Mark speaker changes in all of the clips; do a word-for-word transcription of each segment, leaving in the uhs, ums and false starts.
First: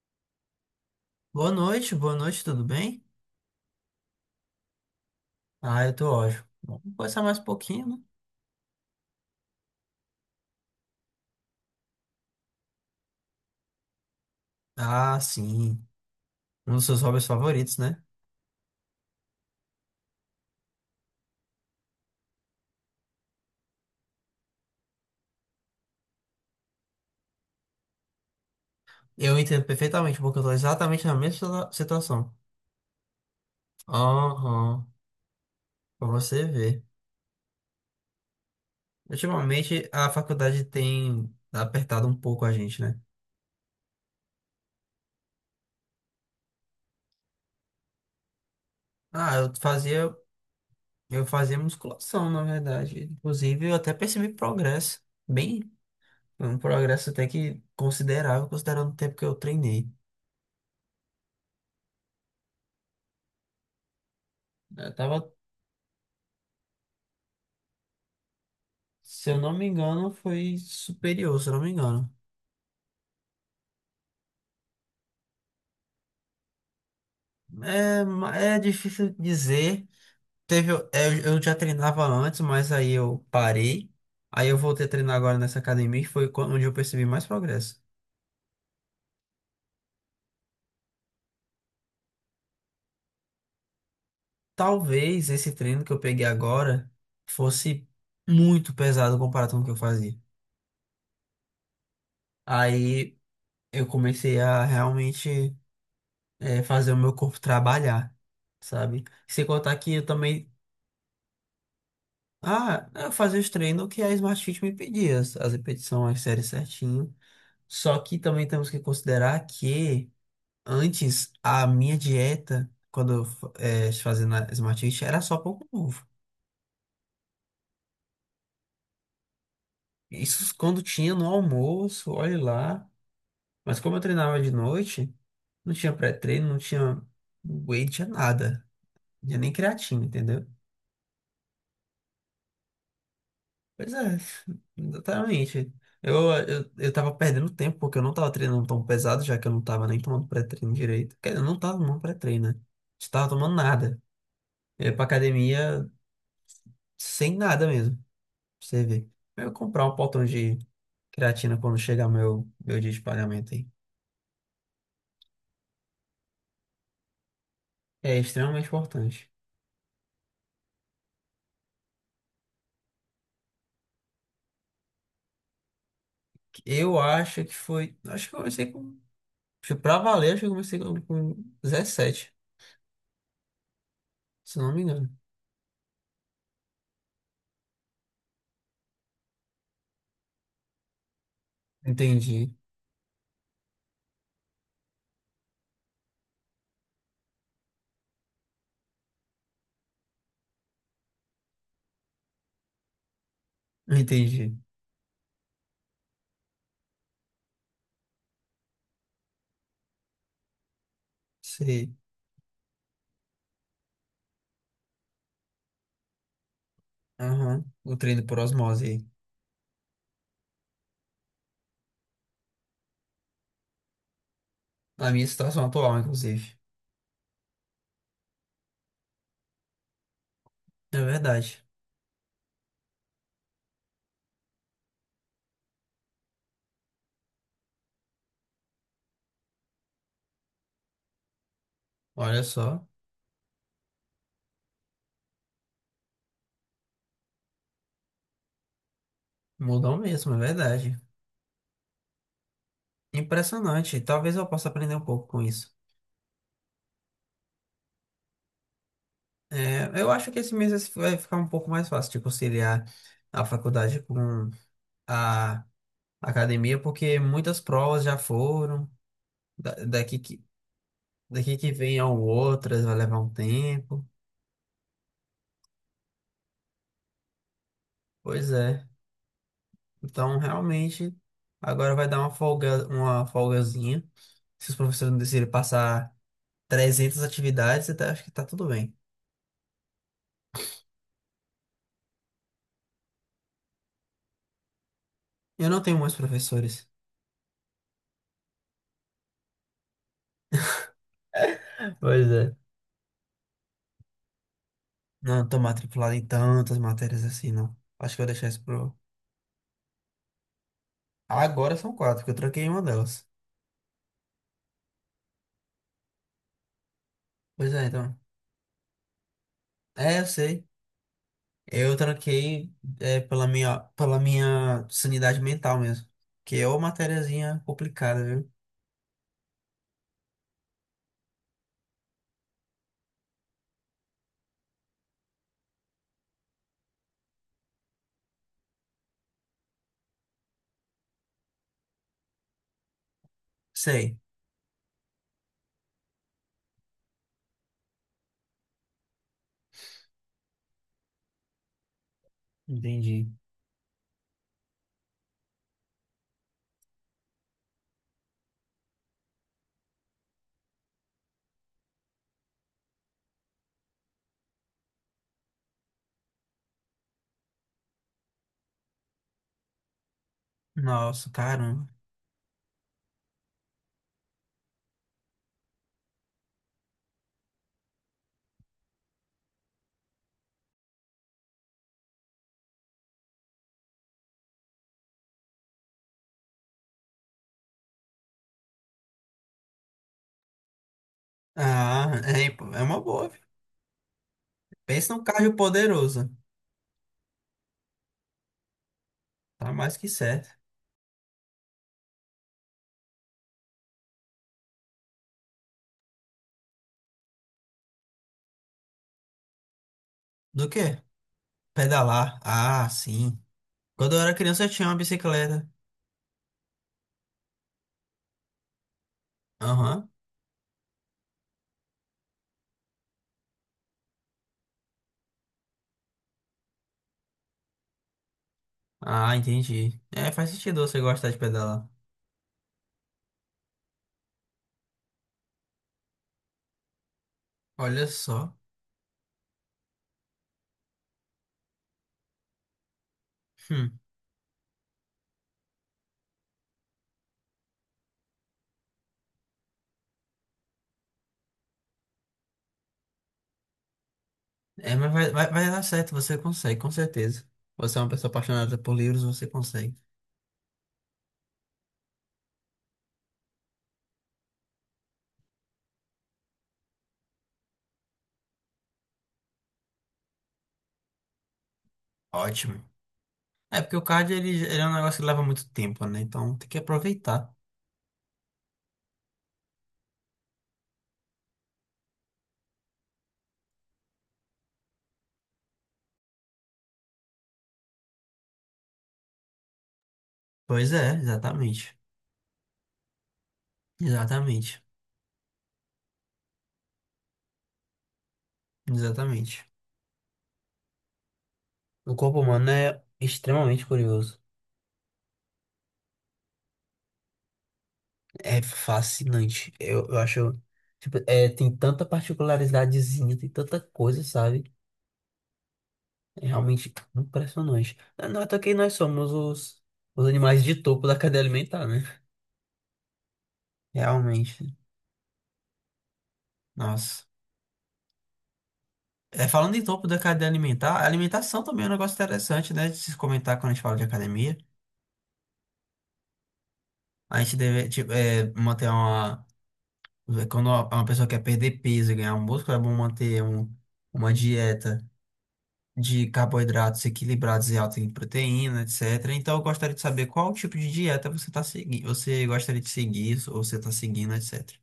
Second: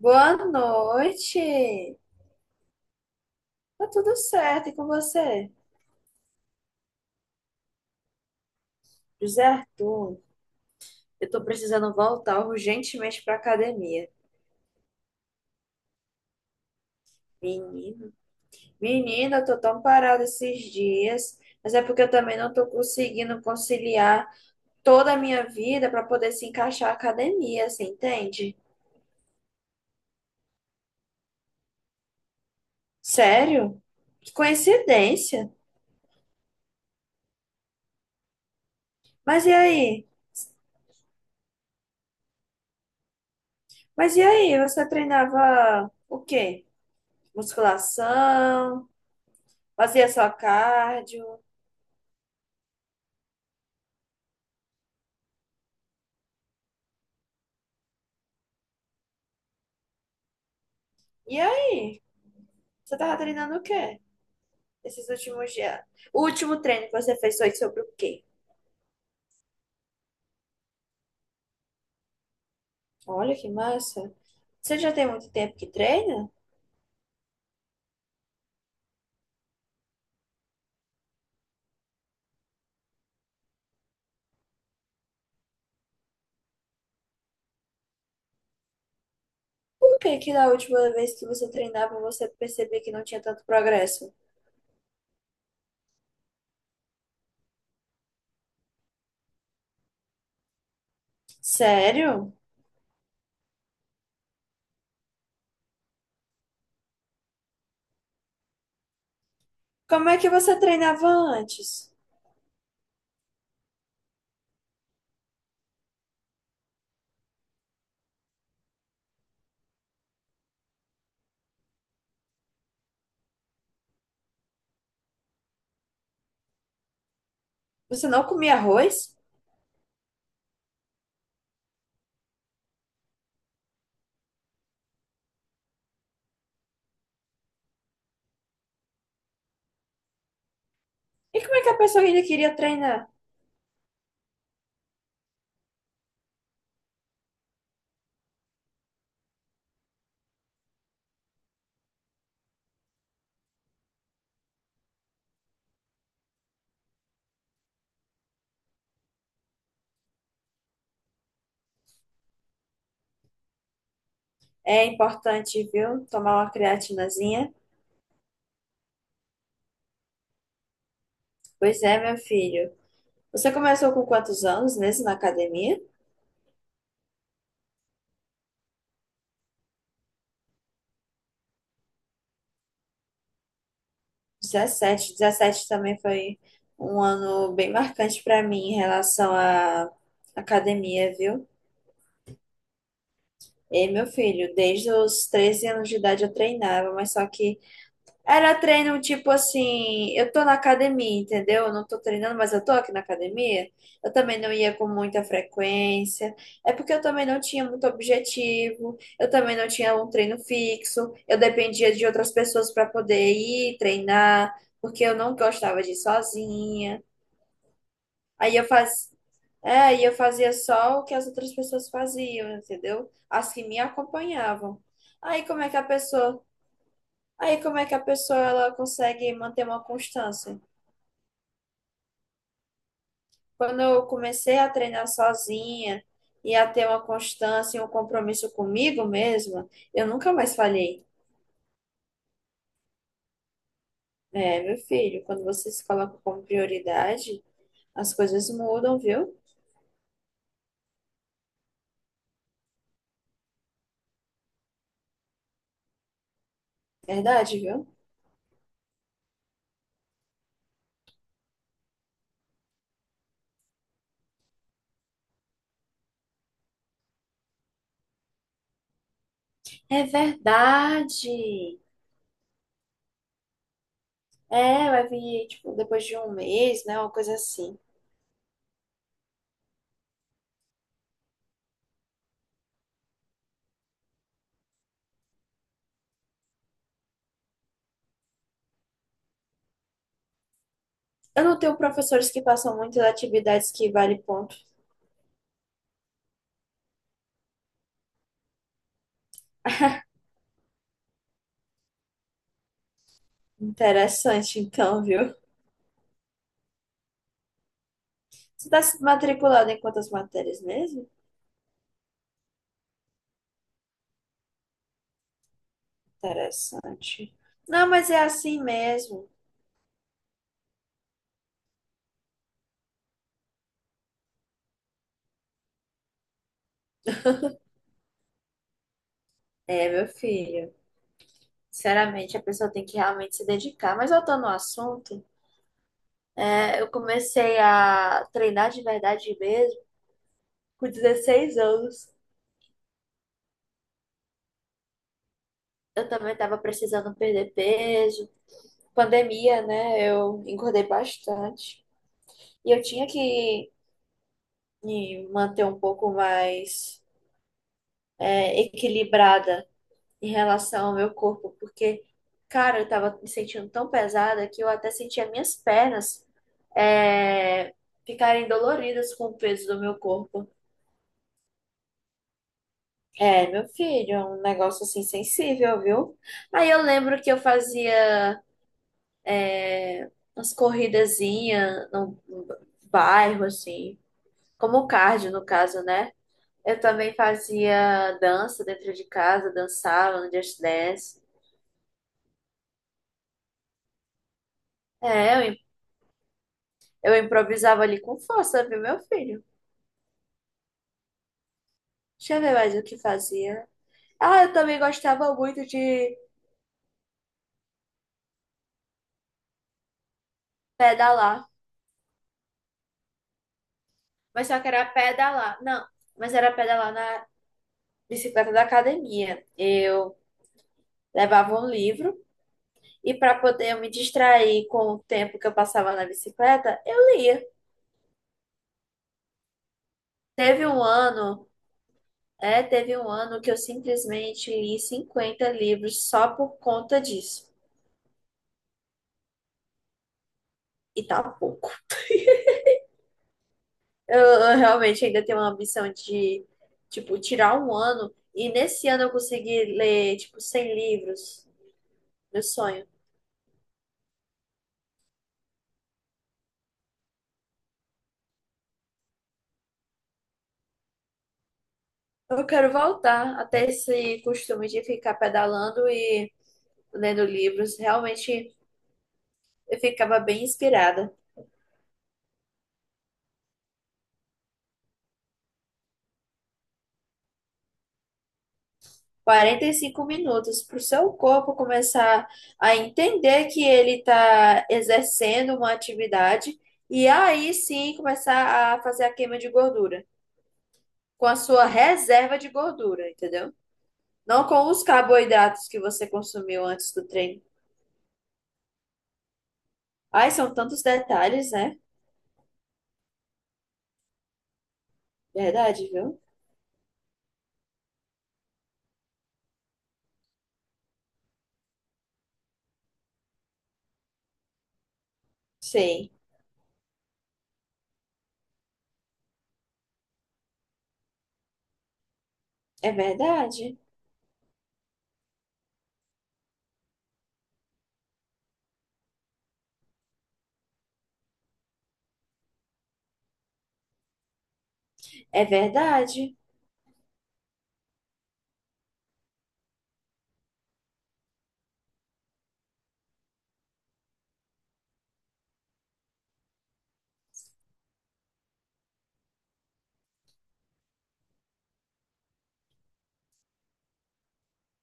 Speaker 1: Boa
Speaker 2: Boa noite,
Speaker 1: noite.
Speaker 2: boa noite, tudo bem?
Speaker 1: Tá tudo certo, e com você?
Speaker 2: Ah, eu tô ótimo. Vamos conversar mais um pouquinho, né?
Speaker 1: José Arthur, eu tô precisando voltar urgentemente pra academia.
Speaker 2: Ah, sim. Um dos seus hobbies favoritos, né?
Speaker 1: Menino, menina, eu tô tão parada esses dias, mas é porque eu também não tô conseguindo conciliar toda a minha vida pra poder se encaixar a academia, você entende?
Speaker 2: Eu entendo perfeitamente, porque eu tô exatamente na mesma situa- situação.
Speaker 1: Sério? Que
Speaker 2: Aham,
Speaker 1: coincidência.
Speaker 2: pra você ver.
Speaker 1: Mas e
Speaker 2: Ultimamente,
Speaker 1: aí?
Speaker 2: a faculdade tem apertado um pouco a gente, né?
Speaker 1: Mas e aí? Você treinava o quê? Musculação?
Speaker 2: Ah, eu
Speaker 1: Fazia
Speaker 2: fazia,
Speaker 1: só cardio?
Speaker 2: eu fazia musculação, na verdade. Inclusive, eu até percebi progresso. Bem, um progresso até que considerável, considerando o tempo que eu treinei.
Speaker 1: E aí? Você tava treinando o quê
Speaker 2: Eu
Speaker 1: esses
Speaker 2: tava
Speaker 1: últimos dias? O último treino que você fez foi sobre o quê?
Speaker 2: Se eu não me engano, foi superior, se eu não me engano.
Speaker 1: Olha que massa. Você já tem muito tempo que treina?
Speaker 2: É, ma- é difícil dizer. Teve, é, eu eu já treinava antes, mas aí eu parei. Aí eu voltei a treinar agora nessa academia, que foi quando- onde eu percebi mais progresso.
Speaker 1: Por que que da última vez que você treinava você percebia que não tinha tanto progresso?
Speaker 2: Talvez esse treino que eu peguei agora fosse muito pesado comparado com o que eu fazia.
Speaker 1: Sério?
Speaker 2: Aí eu comecei a realmente é, fazer o meu corpo trabalhar, sabe? Sem contar que eu
Speaker 1: Como é que
Speaker 2: também.
Speaker 1: você treinava antes?
Speaker 2: Ah, é, eu fazia os treinos que a Smart Fit me pedia, as as repetições, as séries certinho. Só que também temos que considerar que antes a minha dieta, quando eu fa- eh, fazia na Smart Fit, era só pouco novo.
Speaker 1: Você não comia arroz?
Speaker 2: Isso quando tinha no almoço, olhe lá. Mas como eu treinava de noite, não tinha pré-treino, não tinha whey, não tinha nada. Não tinha nem creatina, entendeu?
Speaker 1: E como é que a pessoa ainda queria treinar?
Speaker 2: Pois é, exatamente. Eu, eu, eu tava perdendo tempo porque eu não tava treinando tão pesado, já que eu não tava nem tomando pré-treino direito. Quer dizer, eu não tava tomando pré-treino, né? Não tava tomando nada. Eu ia pra academia sem nada mesmo, pra você ver. Eu ia comprar um potão de creatina quando chegar meu, meu dia de pagamento aí.
Speaker 1: É importante, viu? Tomar uma creatinazinha.
Speaker 2: É extremamente importante.
Speaker 1: Pois é, meu filho. Você começou com quantos anos mesmo na academia?
Speaker 2: Eu acho que foi. Acho que eu comecei com. Acho que Pra valer, acho que eu comecei com com dezessete, se eu não me engano.
Speaker 1: dezessete, dezessete também foi um ano bem marcante para mim em relação à academia, viu?
Speaker 2: Entendi,
Speaker 1: E meu filho, desde os treze anos de idade eu treinava, mas só que era treino tipo assim, eu tô na academia, entendeu? Eu não tô treinando, mas eu tô aqui na academia. Eu também não
Speaker 2: entendi.
Speaker 1: ia com muita frequência. É porque eu também não tinha muito objetivo. Eu também não tinha um treino fixo. Eu
Speaker 2: Sei.
Speaker 1: dependia de outras pessoas para poder ir treinar, porque eu não gostava de ir sozinha.
Speaker 2: Aham, o treino por
Speaker 1: Aí eu
Speaker 2: osmose aí.
Speaker 1: faz... é, Aí eu fazia só o que as outras pessoas faziam, entendeu? As que me acompanhavam.
Speaker 2: Na minha
Speaker 1: Aí como
Speaker 2: situação
Speaker 1: é que a
Speaker 2: atual,
Speaker 1: pessoa
Speaker 2: inclusive.
Speaker 1: Aí como é que a pessoa ela consegue manter uma constância?
Speaker 2: É verdade.
Speaker 1: Quando eu comecei a treinar sozinha e a ter uma constância e um compromisso comigo mesma, eu nunca mais falhei.
Speaker 2: Olha só,
Speaker 1: É, meu filho, quando você se coloca como prioridade, as coisas mudam, viu?
Speaker 2: mudou mesmo, é verdade. Impressionante. Talvez eu possa aprender um pouco com isso.
Speaker 1: Verdade, viu?
Speaker 2: É, eu acho que esse mês vai ficar um pouco mais fácil de conciliar a faculdade com a academia, porque muitas provas já foram. Da-
Speaker 1: É
Speaker 2: Daqui que, daqui que
Speaker 1: verdade.
Speaker 2: vem a outras, vai levar um tempo.
Speaker 1: É, vai vir, tipo, depois de um mês, né? Uma coisa assim.
Speaker 2: Pois é. Então, realmente, agora vai dar uma folga, uma folgazinha. Se os professores não decidirem passar trezentas atividades, até acho que tá tudo bem.
Speaker 1: Eu não tenho professores que passam muitas atividades que vale ponto.
Speaker 2: Eu não tenho muitos professores. Pois é.
Speaker 1: Interessante, então, viu?
Speaker 2: Não tô matriculado em tantas matérias assim, não. Acho que eu vou deixar isso
Speaker 1: Você está
Speaker 2: pro...
Speaker 1: matriculado em quantas matérias mesmo?
Speaker 2: Agora são quatro, porque eu tranquei uma delas.
Speaker 1: Interessante.
Speaker 2: Pois é,
Speaker 1: Não, mas
Speaker 2: então.
Speaker 1: é assim mesmo.
Speaker 2: É, eu sei. Eu tranquei é, pela minha, pela minha sanidade mental mesmo. Que é uma matériazinha complicada, viu?
Speaker 1: É, meu filho. Sinceramente, a pessoa tem que realmente se dedicar. Mas voltando ao assunto, é, eu comecei a treinar de verdade mesmo com dezesseis anos.
Speaker 2: Sei.
Speaker 1: Eu também estava precisando perder peso. Pandemia, né? Eu engordei bastante. E eu tinha
Speaker 2: Entendi.
Speaker 1: que me manter um pouco mais é, equilibrada em relação ao meu corpo, porque, cara, eu tava me sentindo tão pesada que eu até sentia minhas pernas é, ficarem doloridas com o peso do meu corpo.
Speaker 2: Nossa, cara.
Speaker 1: É, meu filho, é um negócio assim sensível, viu? Aí eu lembro que eu fazia umas corridazinhas no, no bairro, assim, como cardio, no caso, né? Eu também fazia dança dentro de casa, dançava no Just Dance.
Speaker 2: Ah, é, imp- é uma boa, viu? Pensa num
Speaker 1: É,
Speaker 2: cardio
Speaker 1: eu,
Speaker 2: poderoso.
Speaker 1: eu improvisava ali com força, viu, meu filho?
Speaker 2: Tá mais que certo.
Speaker 1: Deixa eu ver mais o que fazia. Ah, eu também gostava muito de
Speaker 2: Do quê?
Speaker 1: pedalar,
Speaker 2: Pedalar. Ah, sim. Quando eu era
Speaker 1: mas só
Speaker 2: criança
Speaker 1: que
Speaker 2: eu
Speaker 1: era
Speaker 2: tinha uma
Speaker 1: pedalar.
Speaker 2: bicicleta.
Speaker 1: Não, mas era pedalar na bicicleta da academia.
Speaker 2: Aham.
Speaker 1: Eu levava um livro e para poder eu me distrair com o tempo que eu passava na bicicleta, eu lia.
Speaker 2: Ah, entendi. É, faz
Speaker 1: Teve
Speaker 2: sentido
Speaker 1: um
Speaker 2: você gostar de
Speaker 1: ano,
Speaker 2: pedalar.
Speaker 1: é, teve um ano que eu simplesmente li cinquenta livros só por conta disso.
Speaker 2: Olha só.
Speaker 1: E tá pouco.
Speaker 2: Hum.
Speaker 1: Eu, eu realmente ainda tenho uma ambição de, tipo, tirar um ano e nesse ano eu conseguir ler, tipo, cem livros. Meu sonho.
Speaker 2: É, mas vai, vai, vai dar certo, você consegue, com certeza. Você é uma pessoa apaixonada por livros, você consegue.
Speaker 1: Eu quero voltar até esse costume de ficar pedalando e lendo livros. Realmente eu ficava bem inspirada.
Speaker 2: Ótimo. É porque o cardio ele, ele é um negócio que leva muito tempo, né? Então tem que aproveitar.
Speaker 1: Quarenta e cinco minutos para o seu corpo começar a entender que ele está exercendo uma atividade e aí sim começar a fazer a queima de gordura
Speaker 2: Pois é,
Speaker 1: com a sua
Speaker 2: exatamente.
Speaker 1: reserva de gordura, entendeu? Não com
Speaker 2: Exatamente.
Speaker 1: os carboidratos que você consumiu antes do treino.
Speaker 2: Exatamente.
Speaker 1: Ai, são tantos detalhes, né?
Speaker 2: O corpo humano é extremamente curioso.
Speaker 1: Verdade, viu?
Speaker 2: É fascinante. Eu, eu acho. Tipo, é, tem tanta particularidadezinha, tem tanta coisa, sabe?
Speaker 1: Sim,
Speaker 2: É realmente impressionante. Não não é até que nós somos os, os animais de topo da cadeia alimentar, né?
Speaker 1: é verdade.
Speaker 2: Realmente. Nossa. É, falando em topo da cadeia alimentar, a alimentação também é um negócio interessante, né? De se comentar quando a gente fala de academia.
Speaker 1: É verdade.
Speaker 2: A gente deve, tipo, é, manter uma. Quando uma pessoa quer perder peso e ganhar músculo, é bom manter um, uma dieta de carboidratos equilibrados e alto em proteína, etcétera. Então, eu gostaria de saber qual tipo de dieta você está seguindo, você gostaria de seguir ou você está seguindo, etcétera.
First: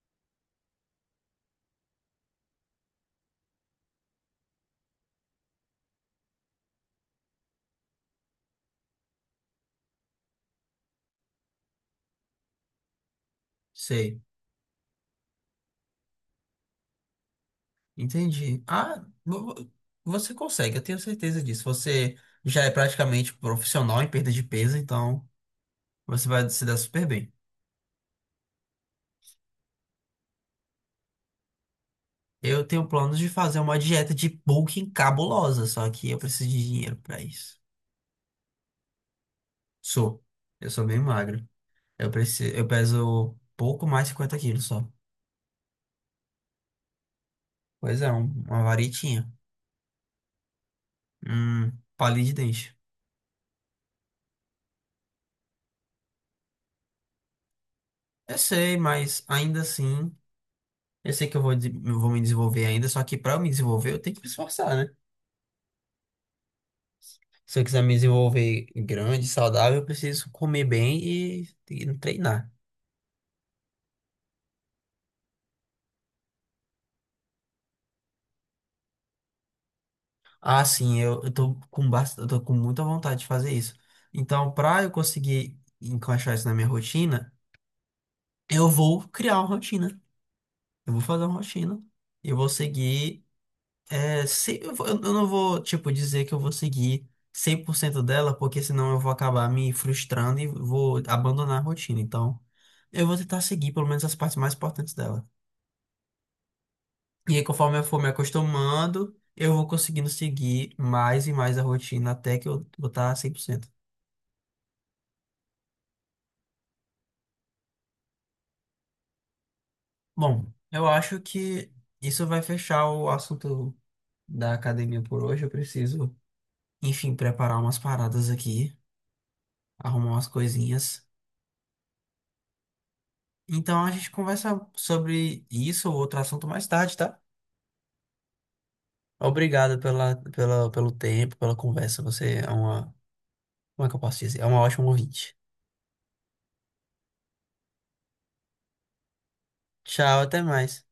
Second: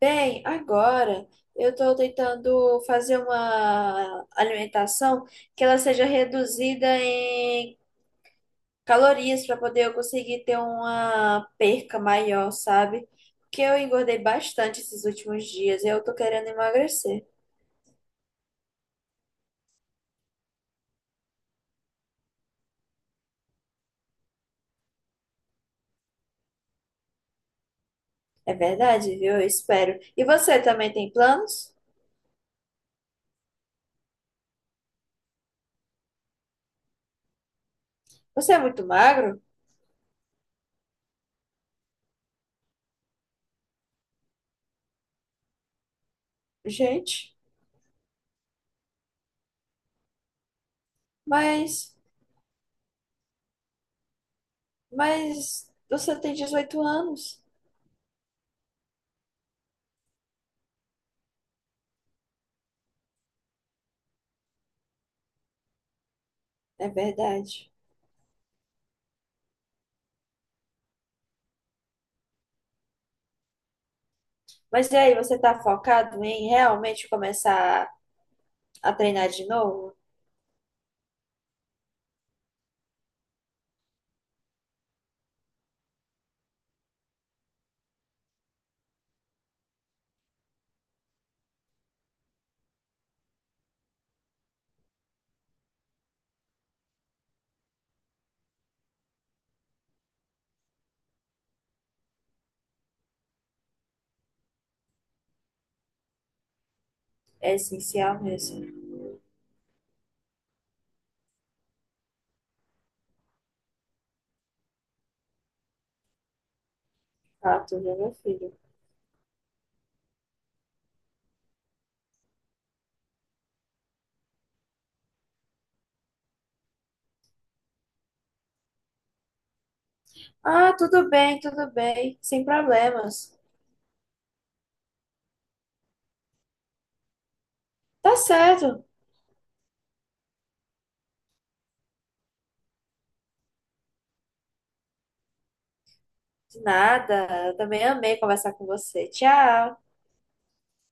Speaker 1: Bem, agora eu estou tentando fazer uma alimentação que ela seja reduzida em calorias para poder eu conseguir ter uma perca maior, sabe? Porque eu engordei
Speaker 2: Sei,
Speaker 1: bastante esses últimos dias e eu tô querendo emagrecer.
Speaker 2: entendi. Ah, vo- vo- você consegue, eu tenho certeza disso. Você já é praticamente profissional em perda de peso, então você vai se dar super bem.
Speaker 1: É verdade, viu? Eu espero. E você também tem planos?
Speaker 2: Eu tenho planos de fazer uma dieta de bulking cabulosa, só que eu preciso de dinheiro para isso.
Speaker 1: Você é muito magro?
Speaker 2: Sou, eu sou bem magro. Eu preciso, eu peso pouco mais de 50 quilos só.
Speaker 1: Gente,
Speaker 2: Pois é, um- uma varitinha. Um
Speaker 1: mas,
Speaker 2: palito de dente.
Speaker 1: mas você tem dezoito anos.
Speaker 2: Eu sei, mas ainda assim, eu sei que eu vou, des- eu vou me desenvolver ainda, só que pra eu me desenvolver, eu tenho que me esforçar, né?
Speaker 1: É
Speaker 2: Se eu
Speaker 1: verdade.
Speaker 2: quiser me desenvolver grande, saudável, eu preciso comer bem e, e treinar.
Speaker 1: Mas e aí, você tá focado em realmente começar a treinar de novo?
Speaker 2: Ah, sim, eu, eu tô com bast... eu tô com muita vontade de fazer isso. Então, pra eu conseguir encaixar isso na minha rotina, eu vou criar uma rotina. Eu vou fazer uma rotina. E eu vou seguir. É, se, eu, vou- eu não vou, tipo, dizer que eu vou seguir cem por cento dela, porque senão eu vou acabar me frustrando e vou abandonar a rotina. Então, eu vou tentar seguir pelo menos as partes mais importantes dela. E aí,
Speaker 1: É
Speaker 2: conforme eu for me
Speaker 1: essencial
Speaker 2: acostumando,
Speaker 1: mesmo.
Speaker 2: eu vou conseguindo seguir mais e mais a rotina até que eu vou estar cem por cento.
Speaker 1: Ah, tudo bem, meu filho.
Speaker 2: Bom, eu acho que isso vai fechar o assunto da academia por hoje. Eu preciso, enfim, preparar umas paradas aqui, arrumar umas
Speaker 1: Ah,
Speaker 2: coisinhas.
Speaker 1: tudo bem, tudo bem, sem problemas.
Speaker 2: Então a gente conversa sobre isso ou outro assunto mais tarde, tá?
Speaker 1: Tá certo.
Speaker 2: Obrigado pela, pela, pelo tempo, pela conversa. Você é uma, como é que eu posso dizer? É uma ótima ouvinte.
Speaker 1: De nada. Eu também amei conversar com você. Tchau.
Speaker 2: Tchau, até mais.